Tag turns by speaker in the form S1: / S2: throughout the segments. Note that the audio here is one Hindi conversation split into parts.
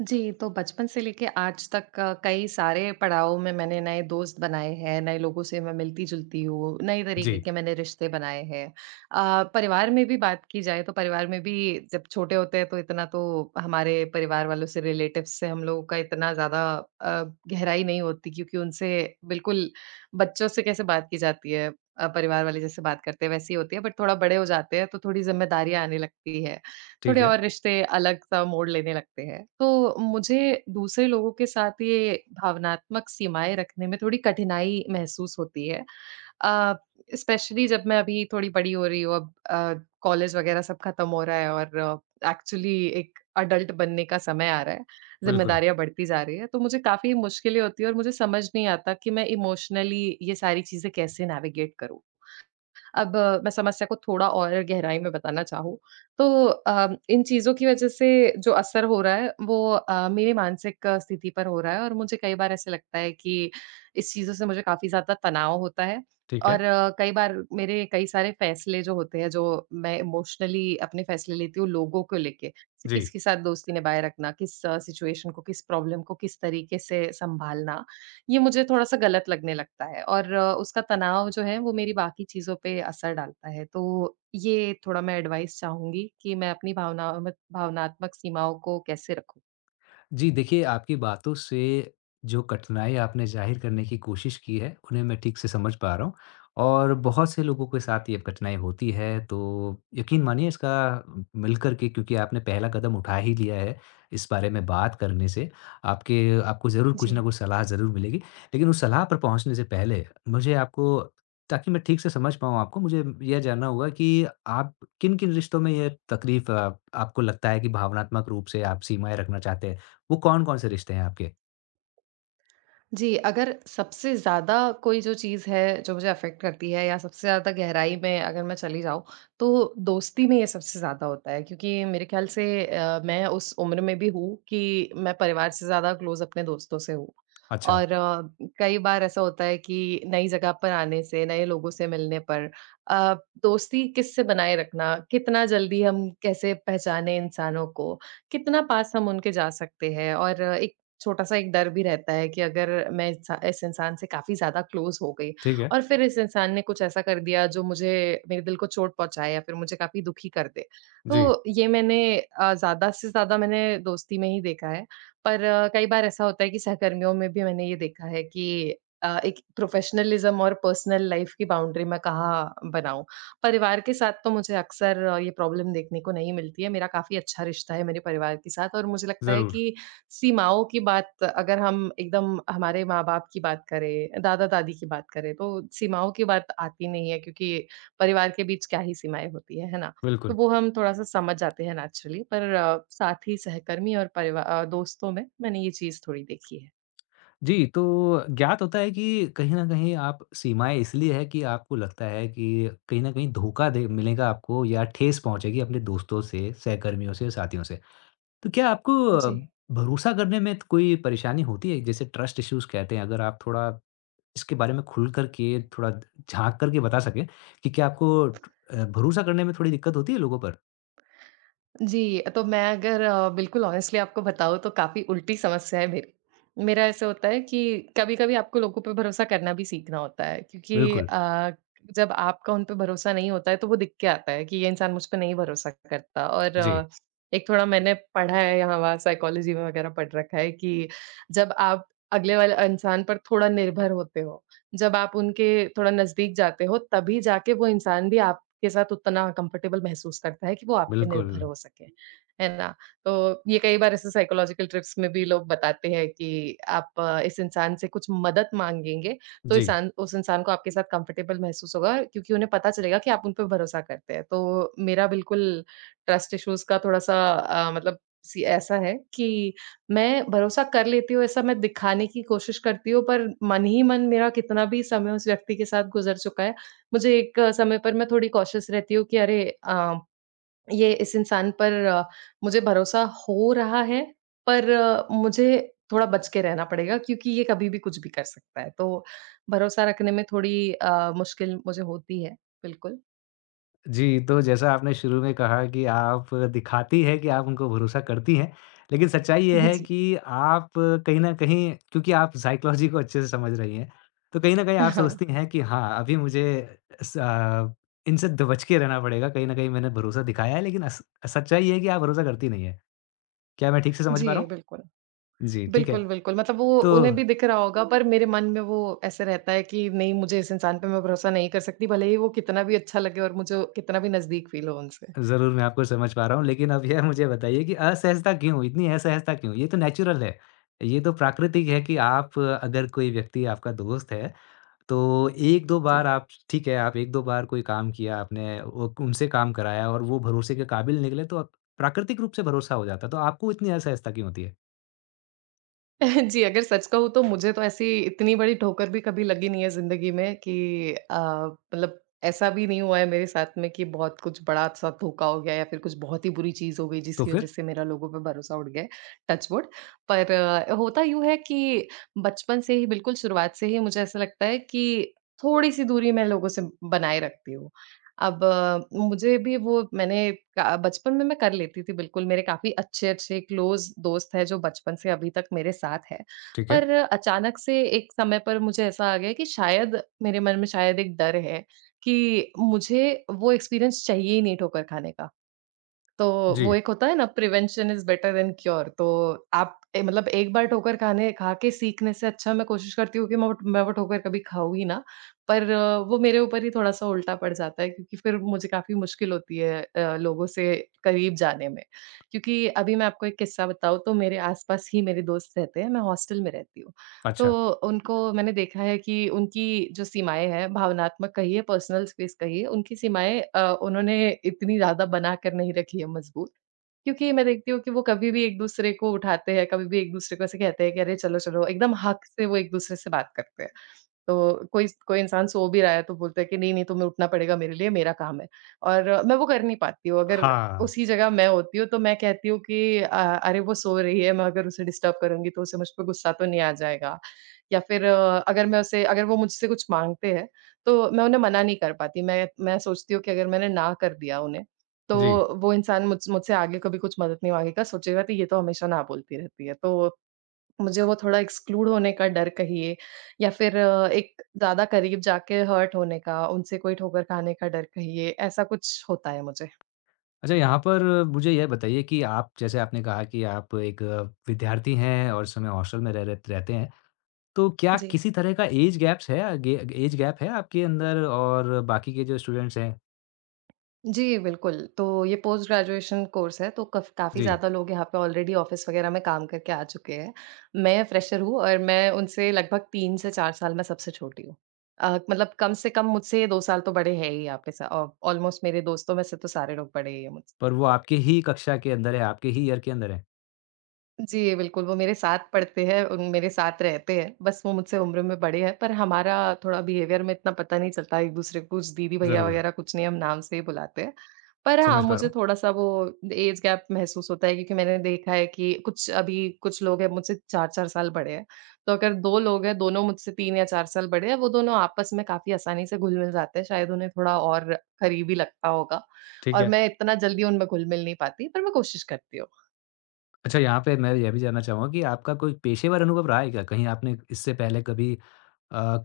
S1: जी, तो बचपन से लेके आज तक कई सारे पड़ाव में मैंने नए दोस्त बनाए हैं, नए लोगों से मैं मिलती-जुलती हूँ, नए तरीके
S2: जी,
S1: के मैंने रिश्ते बनाए हैं। परिवार में भी बात की जाए तो परिवार में भी जब छोटे होते हैं तो इतना तो हमारे परिवार वालों से रिलेटिव्स से हम लोगों का इतना ज़्यादा अ, गहराई नहीं होती क्योंकि उनसे बिल्कुल बच्चों से कैसे बात की जाती है, परिवार वाले जैसे बात करते हैं वैसी होती है बट थोड़ा बड़े हो जाते हैं तो थोड़ी ज़िम्मेदारियाँ आने लगती है।
S2: ठीक
S1: थोड़े
S2: है।
S1: और रिश्ते अलग-सा मोड़ लेने लगते हैं। तो मुझे दूसरे लोगों के साथ ये भावनात्मक सीमाएँ रखने में थोड़ी कठिनाई महसूस होती है। अ, स्पेशली जब मैं अभी थोड़ी बड़ी हो रही हूँ, अब कॉलेज वगैरह सब खत्म हो रहा है और एक्चुअली एक अडल्ट बनने का समय आ रहा है,
S2: बिल्कुल,
S1: ज़िम्मेदारियाँ बढ़ती जा रही हैं, तो मुझे काफ़ी मुश्किलें होती हैं और मुझे समझ नहीं आता कि मैं इमोशनली ये सारी चीज़ें कैसे नेविगेट करूँ। अब मैं समस्या को थोड़ा और गहराई में बताना चाहूँ, तो इन चीज़ों की वज़ह से जो असर हो रहा है वो, मेरी मानसिक स्थिति पर हो रहा है और मुझे कई बार ऐसे लगता है कि इस चीज़ों से मुझे काफ़ी ज़्यादा तनाव होता है
S2: ठीक
S1: और
S2: है।
S1: कई बार मेरे कई सारे फ़ैसले जो होते हैं, जो मैं इमोशनली अपने फ़ैसले लेती हूँ लोगों को लेके, जैसे
S2: जी।
S1: किसके साथ दोस्ती निभाए रखना, किस सिचुएशन को, किस प्रॉब्लम को किस तरीके से सँभालना ये मुझे थोड़ा-सा गलत लगने लगता है और उसका तनाव जो है वो मेरी बाकी चीज़ों पे असर डालता है। तो ये थोड़ा मैं एडवाइस चाहूँगी कि मैं अपनी भावनाव भावनात्मक सीमाओं को कैसे रखूँ?
S2: जी, देखिए आपकी बातों से जो कठिनाई आपने ज़ाहिर करने की कोशिश की है, उन्हें मैं ठीक से समझ पा रहा हूँ और बहुत से लोगों के साथ ये कठिनाई होती है, तो यकीन मानिए इसका मिलकर के क्योंकि आपने पहला कदम उठा ही लिया है, इस बारे में बात करने से, आपके आपको ज़रूर कुछ
S1: जी।
S2: न कुछ सलाह ज़रूर मिलेगी। लेकिन उस सलाह पर पहुँचने से पहले मुझे आपको ताकि मैं ठीक से समझ पाऊँ आपको, मुझे यह जानना होगा कि आप किन-किन रिश्तों में ये तकलीफ़ आप आपको लगता है कि भावनात्मक रूप से आप सीमाएँ रखना चाहते हैं? वो कौन-कौन से रिश्ते हैं आपके?
S1: जी, अगर सबसे ज़्यादा कोई जो चीज़ है, जो मुझे अफ़ेक्ट करती है या सबसे ज़्यादा गहराई में अगर मैं चली जाऊँ, तो दोस्ती में ये सबसे ज़्यादा होता है क्योंकि मेरे ख़्याल से मैं उस उम्र में भी हूँ कि मैं परिवार से ज़्यादा क्लोज़ अपने दोस्तों से हूँ।
S2: अच्छा,
S1: और कई बार ऐसा होता है कि नई जगह पर आने से, नए लोगों से मिलने पर अ, दोस्ती किससे बनाए रखना, कितना जल्दी हम कैसे पहचाने इंसानों को, कितना पास हम उनके जा सकते हैं और एक छोटा-सा एक डर भी रहता है कि अगर मैं इंसा इस इंसान से काफ़ी ज़्यादा क्लोज़ हो गई
S2: ठीक है।
S1: और फिर इस इंसान ने कुछ ऐसा कर दिया जो मुझे मेरे दिल को चोट पहुँचाए या फिर मुझे काफ़ी दुखी कर दे।
S2: जी,
S1: तो ये मैंने, ज़्यादा से ज़्यादा मैंने दोस्ती में ही देखा है। पर कई बार ऐसा होता है कि सहकर्मियों में भी मैंने ये देखा है कि एक प्रोफ़ेशनलिज़्म और पर्सनल लाइफ़ की बाउंड्री मैं कहाँ बनाऊँ। परिवार के साथ तो मुझे अक्सर ये प्रॉब्लम देखने को नहीं मिलती है। मेरा काफ़ी अच्छा रिश्ता है मेरे परिवार के साथ और मुझे लगता है
S2: ज़रूर,
S1: कि सीमाओं की बात अगर हम एकदम हमारे माँ-बाप की बात करें, दादा-दादी की बात करें, तो सीमाओं की बात आती नहीं है क्योंकि परिवार के बीच क्या ही सीमाएँ होती हैं, है ना? तो
S2: बिल्कुल।
S1: वो हम थोड़ा-सा समझ जाते हैं नेचुरली पर साथी, सहकर्मी और दोस्तों में मैंने ये चीज़ थोड़ी देखी है।
S2: जी, तो ज्ञात होता है कि कहीं न कहीं आप सीमाएँ इसलिए है कि आपको लगता है कि कहीं न कहीं धोखा दे मिलेगा आपको या ठेस पहुँचेगी अपने दोस्तों से, सहकर्मियों से, साथियों से। तो क्या आपको
S1: जी।
S2: भरोसा करने में त कोई परेशानी होती है? जैसे ट्रस्ट इश्यूज़ कहते हैं, अगर आप थोड़ा इसके बारे में खुल कर के थोड़ा झाँक कर के बता सकें कि क्या आपको भरोसा करने में थोड़ी दिक्कत होती है लोगों पर?
S1: जी, तो मैं अगर बिल्कुल ऑनेस्टली आपको बताऊँ तो काफ़ी उल्टी समस्या है मेरी। मेरा ऐसा होता है कि कभी-कभी आपको लोगों पे भरोसा करना भी सीखना होता है क्योंकि
S2: बिल्कुल।
S1: जब आपका उन पे भरोसा नहीं होता है तो वो दिख के आता है कि ये इंसान मुझ पे नहीं भरोसा करता और
S2: जी,
S1: एक थोड़ा मैंने पढ़ा है यहाँ-वहाँ साइकोलॉजी में वगैरह पढ़ रखा है कि जब आप अगले वाले इंसान पर थोड़ा निर्भर होते हो, जब आप उनके थोड़ा नज़दीक जाते हो तभी जाके वो इंसान भी आपके साथ उतना कंफर्टेबल महसूस करता है कि वो आप पे
S2: बिल्कुल।
S1: निर्भर हो सके, है ना? तो ये कई बार ऐसे साइकोलॉजिकल ट्रिप्स में भी लोग बताते हैं कि आप, इस इंसान से कुछ मदद माँगेंगे, तो
S2: जी।
S1: इंसान उस इंसान को आपके साथ कंफर्टेबल महसूस होगा क्योंकि उन्हें पता चलेगा कि आप उन पे भरोसा करते हैं। तो मेरा बिल्कुल ट्रस्ट इश्यूज़ का थोड़ा-सा मतलब सी ऐसा है कि मैं भरोसा कर लेती हूँ, ऐसा मैं दिखाने की कोशिश करती हूँ, पर मन ही मन मेरा कितना भी समय उस व्यक्ति के साथ गुज़र चुका है मुझे एक, समय पर मैं थोड़ी कॉशियस रहती हूँ कि अरे, ये इस इंसान पर, मुझे भरोसा हो रहा है, पर मुझे थोड़ा बच के रहना पड़ेगा क्योंकि ये कभी भी कुछ भी कर सकता है। तो भरोसा रखने में थोड़ी मुश्किल मुझे होती है, बिल्कुल।
S2: जी, तो जैसा आपने शुरू में कहा कि आप दिखाती है कि आप उनको भरोसा करती हैं, लेकिन सच्चाई ये है
S1: जी।
S2: कि आप कहीं न कहीं क्योंकि आप साइकोलॉजी को अच्छे से समझ रही हैं, तो कहीं न कहीं आप
S1: हाँ,
S2: सोचती हैं कि हाँ, अभी इनसे दबच के रहना पड़ेगा, कहीं न कहीं मैंने भरोसा दिखाया है लेकिन अस सच्चाई ये है कि आप भरोसा करती नहीं हैं। क्या मैं ठीक से समझ
S1: जी,
S2: पा रहा हूँ?
S1: बिल्कुल।
S2: जी, ठीक है।
S1: बिल्कुल, बिल्कुल, मतलब वो
S2: तो
S1: उन्हें भी दिख रहा होगा पर मेरे मन में वो ऐसे रहता है कि नहीं मुझे इस इंसान पे मैं भरोसा नहीं कर सकती, भले ही वो कितना भी अच्छा लगे और मुझे कितना भी नज़दीक फ़ील हो उनसे।
S2: ज़रूर, मैं आपको समझ पा रहा हूँ। लेकिन अब यह मुझे बताइए कि असहजता क्यों? इतनी असहजता क्यों? ये तो नेचुरल है। ये तो प्राकृतिक है कि आप अगर कोई व्यक्ति आपका दोस्त है, तो 1-2
S1: जी।
S2: बार आप ठीक है, आप 1-2 बार कोई काम किया आपने, वो उनसे काम कराया और वो भरोसे के काबिल निकले तो प्राकृतिक रूप से भरोसा हो जाता है। तो आपको इतनी असहजता क्यों होती है?
S1: जी, अगर सच कहूँ तो मुझे तो ऐसी इतनी बड़ी ठोकर भी कभी लगी नहीं है ज़िंदगी में कि मतलब ऐसा भी नहीं हुआ है मेरे साथ में कि बहुत कुछ बड़ा-सा धोखा हो गया या फिर कुछ बहुत ही बुरी चीज़ हो गई
S2: तो
S1: जिसकी वज़ह
S2: फिर?
S1: से मेरा लोगों पे भरोसा उठ गया है, टच वुड। पर होता यूँ है कि बचपन से ही बिल्कुल शुरुआत से ही मुझे ऐसा लगता है कि थोड़ी-सी दूरी मैं लोगों से बनाए रखती हूँ। अब मुझे भी वो मैंने क बचपन में मैं कर लेती थी बिल्कुल, मेरे काफ़ी अच्छे-अच्छे क्लोज़ दोस्त हैं जो बचपन से अभी तक मेरे साथ हैं।
S2: ठीक है।
S1: पर अचानक से एक समय पर मुझे ऐसा आ गया कि शायद मेरे मन में शायद एक डर है कि मुझे वो एक्सपीरियंस चाहिए ही नहीं ठोकर खाने का। तो
S2: जी।
S1: वो एक होता है ना prevention is better than cure, तो मतलब एक बार ठोकर खाने खा के सीखने से अच्छा मैं कोशिश करती हूँ कि मैं वो ठोकर कभी खाऊँ ही ना। पर वो मेरे ऊपर ही थोड़ा-सा उल्टा पड़ जाता है क्योंकि फिर मुझे काफ़ी मुश्किल होती है लोगों से करीब जाने में। क्योंकि अभी मैं आपको एक किस्सा बताऊँ तो मेरे आस-पास ही मेरे दोस्त रहते हैं, मैं हॉस्टल में रहती हूँ। तो
S2: अच्छा।
S1: उनको मैंने देखा है कि उनकी जो सीमाएँ हैं, भावनात्मक कहिए, पर्सनल स्पेस कहिए, उनकी सीमाएँ उन्होंने इतनी ज़्यादा बनाकर नहीं रखी है मज़बूत। क्योंकि मैं देखती हूँ कि वो कभी भी एक-दूसरे को उठाते हैं, कभी भी एक-दूसरे को ऐसे कहते हैं कि अरे चलो, चलो, एकदम हक से वो एक-दूसरे से बात करते हैं। तो कोई कोई इंसान सो भी रहा है तो बोलता है कि नहीं, नहीं, तुम्हें उठना पड़ेगा मेरे लिए, मेरा काम है। और मैं वो कर नहीं पाती हूँ। अगर
S2: हाँ।
S1: उसी जगह मैं होती हूँ तो मैं कहती हूँ कि अरे वो सो रही है, मैं अगर उसे डिस्टर्ब करूँगी तो उसे मुझ पे गुस्सा तो नहीं आ जाएगा? या फिर अगर मैं उसे अगर वो मुझसे कुछ माँगते हैं, तो मैं उन्हें मना नहीं कर पाती। मैं सोचती हूँ कि अगर मैंने ना कर दिया उन्हें,
S2: जी।
S1: तो वो इंसान मुझसे आगे कभी कुछ मदद नहीं माँगेगा, सोचेगा कि ये तो हमेशा ना बोलती रहती है। तो मुझे वो थोड़ा एक्सक्लूड होने का डर कहिए या फिर एक ज़्यादा करीब जाके हर्ट होने का, उनसे कोई ठोकर खाने का डर कहिए, ऐसा कुछ होता है मुझे।
S2: अच्छा यहाँ पर मुझे यह बताइए कि आप जैसे आपने कहा कि आप एक विद्यार्थी हैं और इस समय हॉस्टल में रह रह रहते हैं। तो क्या
S1: जी।
S2: किसी तरह का ऐज गैप है आपके अंदर और बाकी के जो स्टूडेंट्स हैं?
S1: जी, बिल्कुल। तो ये पोस्ट ग्रेजुएशन कोर्स है, तो कफ काफ़ी
S2: जी,
S1: ज़्यादा लोग यहाँ पे ऑलरेडी ऑफ़िस वग़ैरह में काम करके आ चुके हैं। मैं फ्रेशर हूँ और मैं उनसे लगभग 3 से 4 साल में सबसे छोटी हूँ। मतलब कम से कम मुझसे 2 साल तो बड़े हैं ही यहाँ पे स ऑ ऑलमोस्ट मेरे दोस्तों में से तो सारे लोग बड़े ही हैं मुझसे।
S2: पर वो आपके ही कक्षा के अंदर है, आपके ही ईयर के अंदर है।
S1: जी, बिल्कुल, वो मेरे साथ पढ़ते हैं, उन मेरे साथ रहते हैं, बस वो मुझसे उम्र में बड़े हैं, पर हमारा थोड़ा बिहेवियर में इतना पता नहीं चलता एक-दूसरे को, कुछ दीदी भैया
S2: ज़रूर,
S1: वगैरह कुछ नहीं, हम नाम से ही बुलाते हैं। पर हाँ,
S2: समझ पा रहा
S1: मुझे
S2: हूँ।
S1: थोड़ा-सा वो एज गैप महसूस होता है क्योंकि मैंने देखा है कि कुछ लोग हैं मुझसे 4-4 साल बड़े हैं, तो अगर 2 लोग हैं, दोनों मुझसे 3 या 4 साल बड़े हैं, वो दोनों आपस में काफ़ी आसानी से घुल-मिल जाते हैं, शायद उन्हें थोड़ा और करीबी लगता होगा
S2: ठीक
S1: और
S2: है।
S1: मैं इतना जल्दी उनमें घुल-मिल नहीं पाती, पर मैं कोशिश करती हूँ।
S2: अच्छा यहाँ पे मैं यह भी जानना चाहूँगा कि आपका कोई पेशेवर अनुभव रहा है क्या? कहीं आपने इससे पहले कभी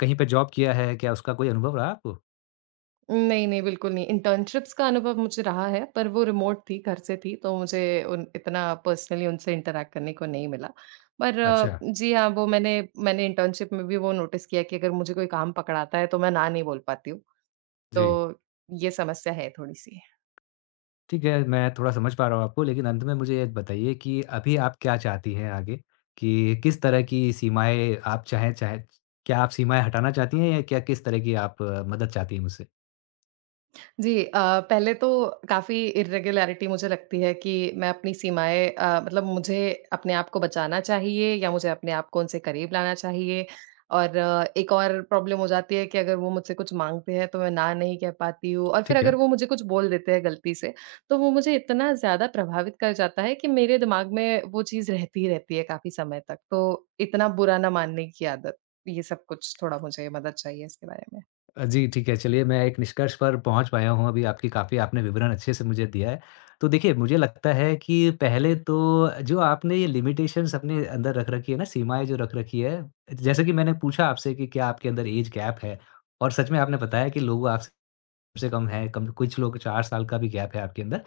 S2: कहीं पे जॉब किया है? क्या उसका कोई अनुभव रहा आपको?
S1: नहीं, नहीं, बिल्कुल नहीं। इंटर्नशिप्स का अनुभव मुझे रहा है, पर वो रिमोट थी, घर से थी, तो मुझे उन इतना पर्सनली उनसे इंटरैक्ट करने को नहीं मिला। पर
S2: अच्छा,
S1: जी हाँ, वो मैंने मैंने इंटर्नशिप में भी वो नोटिस किया कि अगर मुझे कोई काम पकड़ाता है, तो मैं ना नहीं बोल पाती हूँ।
S2: जी।
S1: तो ये समस्या है थोड़ी-सी।
S2: ठीक है, मैं थोड़ा समझ पा रहा हूँ आपको, लेकिन अंत में मुझे ये बताइए कि अभी आप क्या चाहती हैं आगे? कि किस तरह की सीमाएँ आप चाहें चाहें क्या आप सीमाएँ हटाना चाहती हैं या क्या किस तरह की आप मदद चाहती हैं मुझसे?
S1: जी, पहले तो काफ़ी इर्रेगुलैरिटी मुझे लगती है कि मैं अपनी सीमाएँ, मतलब मुझे अपने आप को बचाना चाहिए या मुझे अपने आप को उनसे करीब लाना चाहिए। और एक और प्रॉब्लम हो जाती है कि अगर वो मुझसे कुछ माँगते हैं तो मैं ना नहीं कह पाती हूँ और फिर
S2: ठीक
S1: अगर
S2: है।
S1: वो मुझे कुछ बोल देते हैं गलती से, तो वो मुझे इतना ज़्यादा प्रभावित कर जाता है कि मेरे दिमाग में वो चीज़ रहती ही रहती है काफ़ी समय तक। तो इतना बुरा ना मानने की आदत, ये सब कुछ थोड़ा मुझे मदद चाहिए इसके बारे में।
S2: जी, ठीक है, चलिए मैं एक निष्कर्ष पर पहुँच पाया हूँ अभी आपकी काफ़ी आपने विवरण अच्छे से मुझे दिया है। तो देखिए, मुझे लगता है कि पहले तो जो आपने ये लिमिटेशंस अपने अंदर रख रखी है ना, सीमाएँ जो रख रखी है, जैसे कि मैंने पूछा आपसे कि क्या आपके अंदर ऐज गैप है? और सच में आपने बताया कि लोग आपसे से कम है, कम कुछ लोग 4 साल का भी गैप है आपके अंदर।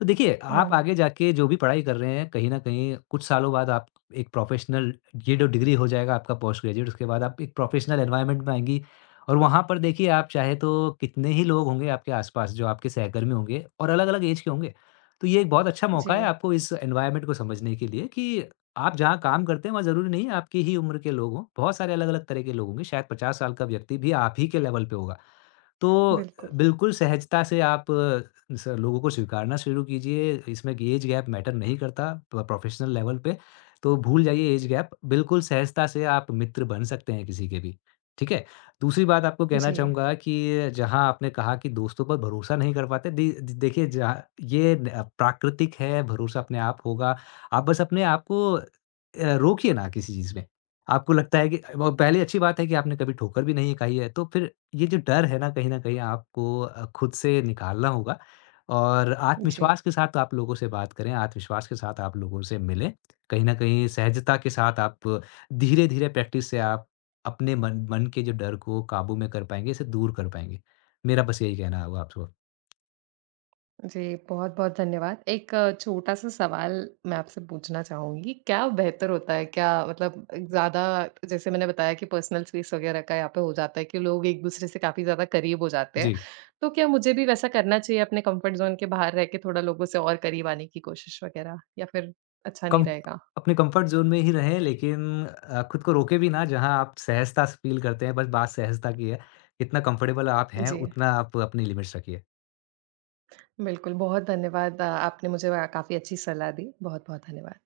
S2: तो देखिए, आप
S1: हुँ,
S2: आगे जाके जो भी पढ़ाई कर रहे हैं, कहीं न कहीं कुछ सालों बाद आप एक प्रोफ़ेशनल ये जो डिग्री हो जाएगा आपका पोस्ट ग्रेजुएट, उसके बाद आप एक प्रोफ़ेशनल एनवायरनमेंट में आएँगी और वहाँ पर देखिए आप चाहे तो कितने ही लोग होंगे आपके आस-पास जो आपके सहकर्मी होंगे और अलग-अलग ऐज के होंगे। तो ये एक बहुत अच्छा मौका है
S1: जी,
S2: आपको इस एनवायरनमेंट को समझने के लिए कि आप जहाँ काम करते हैं, वहाँ ज़रूरी नहीं है आपकी ही उम्र के लोग हों। बहुत सारे अलग-अलग तरह के लोग होंगे, शायद 50 साल का व्यक्ति भी आप ही के लेवल पे होगा। तो
S1: बिल्कुल।
S2: बिल्कुल सहजता से आप अ, स लोगों को स्वीकारना शुरू कीजिए, इसमें ऐज गैप मैटर नहीं करता प प्रोफ़ेशनल लेवल पे, तो भूल जाइए ऐज गैप, बिल्कुल सहजता से आप मित्र बन सकते हैं किसी के भी, ठीक है? दूसरी बात आपको कहना
S1: जी।
S2: चाहूँगा कि जहाँ आपने कहा कि दोस्तों पर भरोसा नहीं कर पाते, दे द देखिए जहाँ ये न अ, प्राकृतिक है, भरोसा अपने आप होगा, आप बस अपने आप को रोकिए ना किसी चीज़ में। आपको लगता है कि अ, ब पहली अच्छी बात है कि आपने कभी ठोकर भी नहीं खाई है, तो फिर ये जो डर है ना कहीं न कहीं आपको खुद से निकालना होगा और
S1: जी,
S2: आत्मविश्वास के साथ आप लोगों से बात करें, आत्मविश्वास के साथ आप लोगों से मिलें। कहीं न कहीं सहजता के साथ आप धीरे-धीरे प्रैक्टिस से आप अपने मन मन के जो डर को काबू में कर पाएँगे, इसे दूर कर पाएँगे। मेरा बस यही कहना होगा आपको।
S1: जी, बहुत-बहुत धन्यवाद। एक छोटा-सा सवाल मैं आपसे पूछना चाहूँगी, क्या बेहतर होता है? क्या मतलब ज़्यादा जैसे मैंने बताया कि पर्सनल स्पेस वगैरह का यहाँ पे हो जाता है कि लोग एक-दूसरे से काफ़ी ज़्यादा करीब हो जाते हैं।
S2: जी,
S1: तो क्या मुझे भी वैसा करना चाहिए अपने कम्फर्ट ज़ोन के बाहर रह के थोड़ा लोगों से और करीब आने की कोशिश वगैरह या फिर अच्छा नहीं
S2: कम
S1: रहेगा?
S2: अपने कंफर्ट ज़ोन में ही रहें लेकिन खुद को रोके भी ना जहाँ आप सहजता से फ़ील करते हैं, बस बात सहजता की है। जितना कंफर्टेबल आप हैं,
S1: जी,
S2: उतना आप अपनी लिमिट्स रखिए।
S1: बिल्कुल, बहुत धन्यवाद। आपने मुझे काफ़ी अच्छी सलाह दी। बहुत-बहुत धन्यवाद।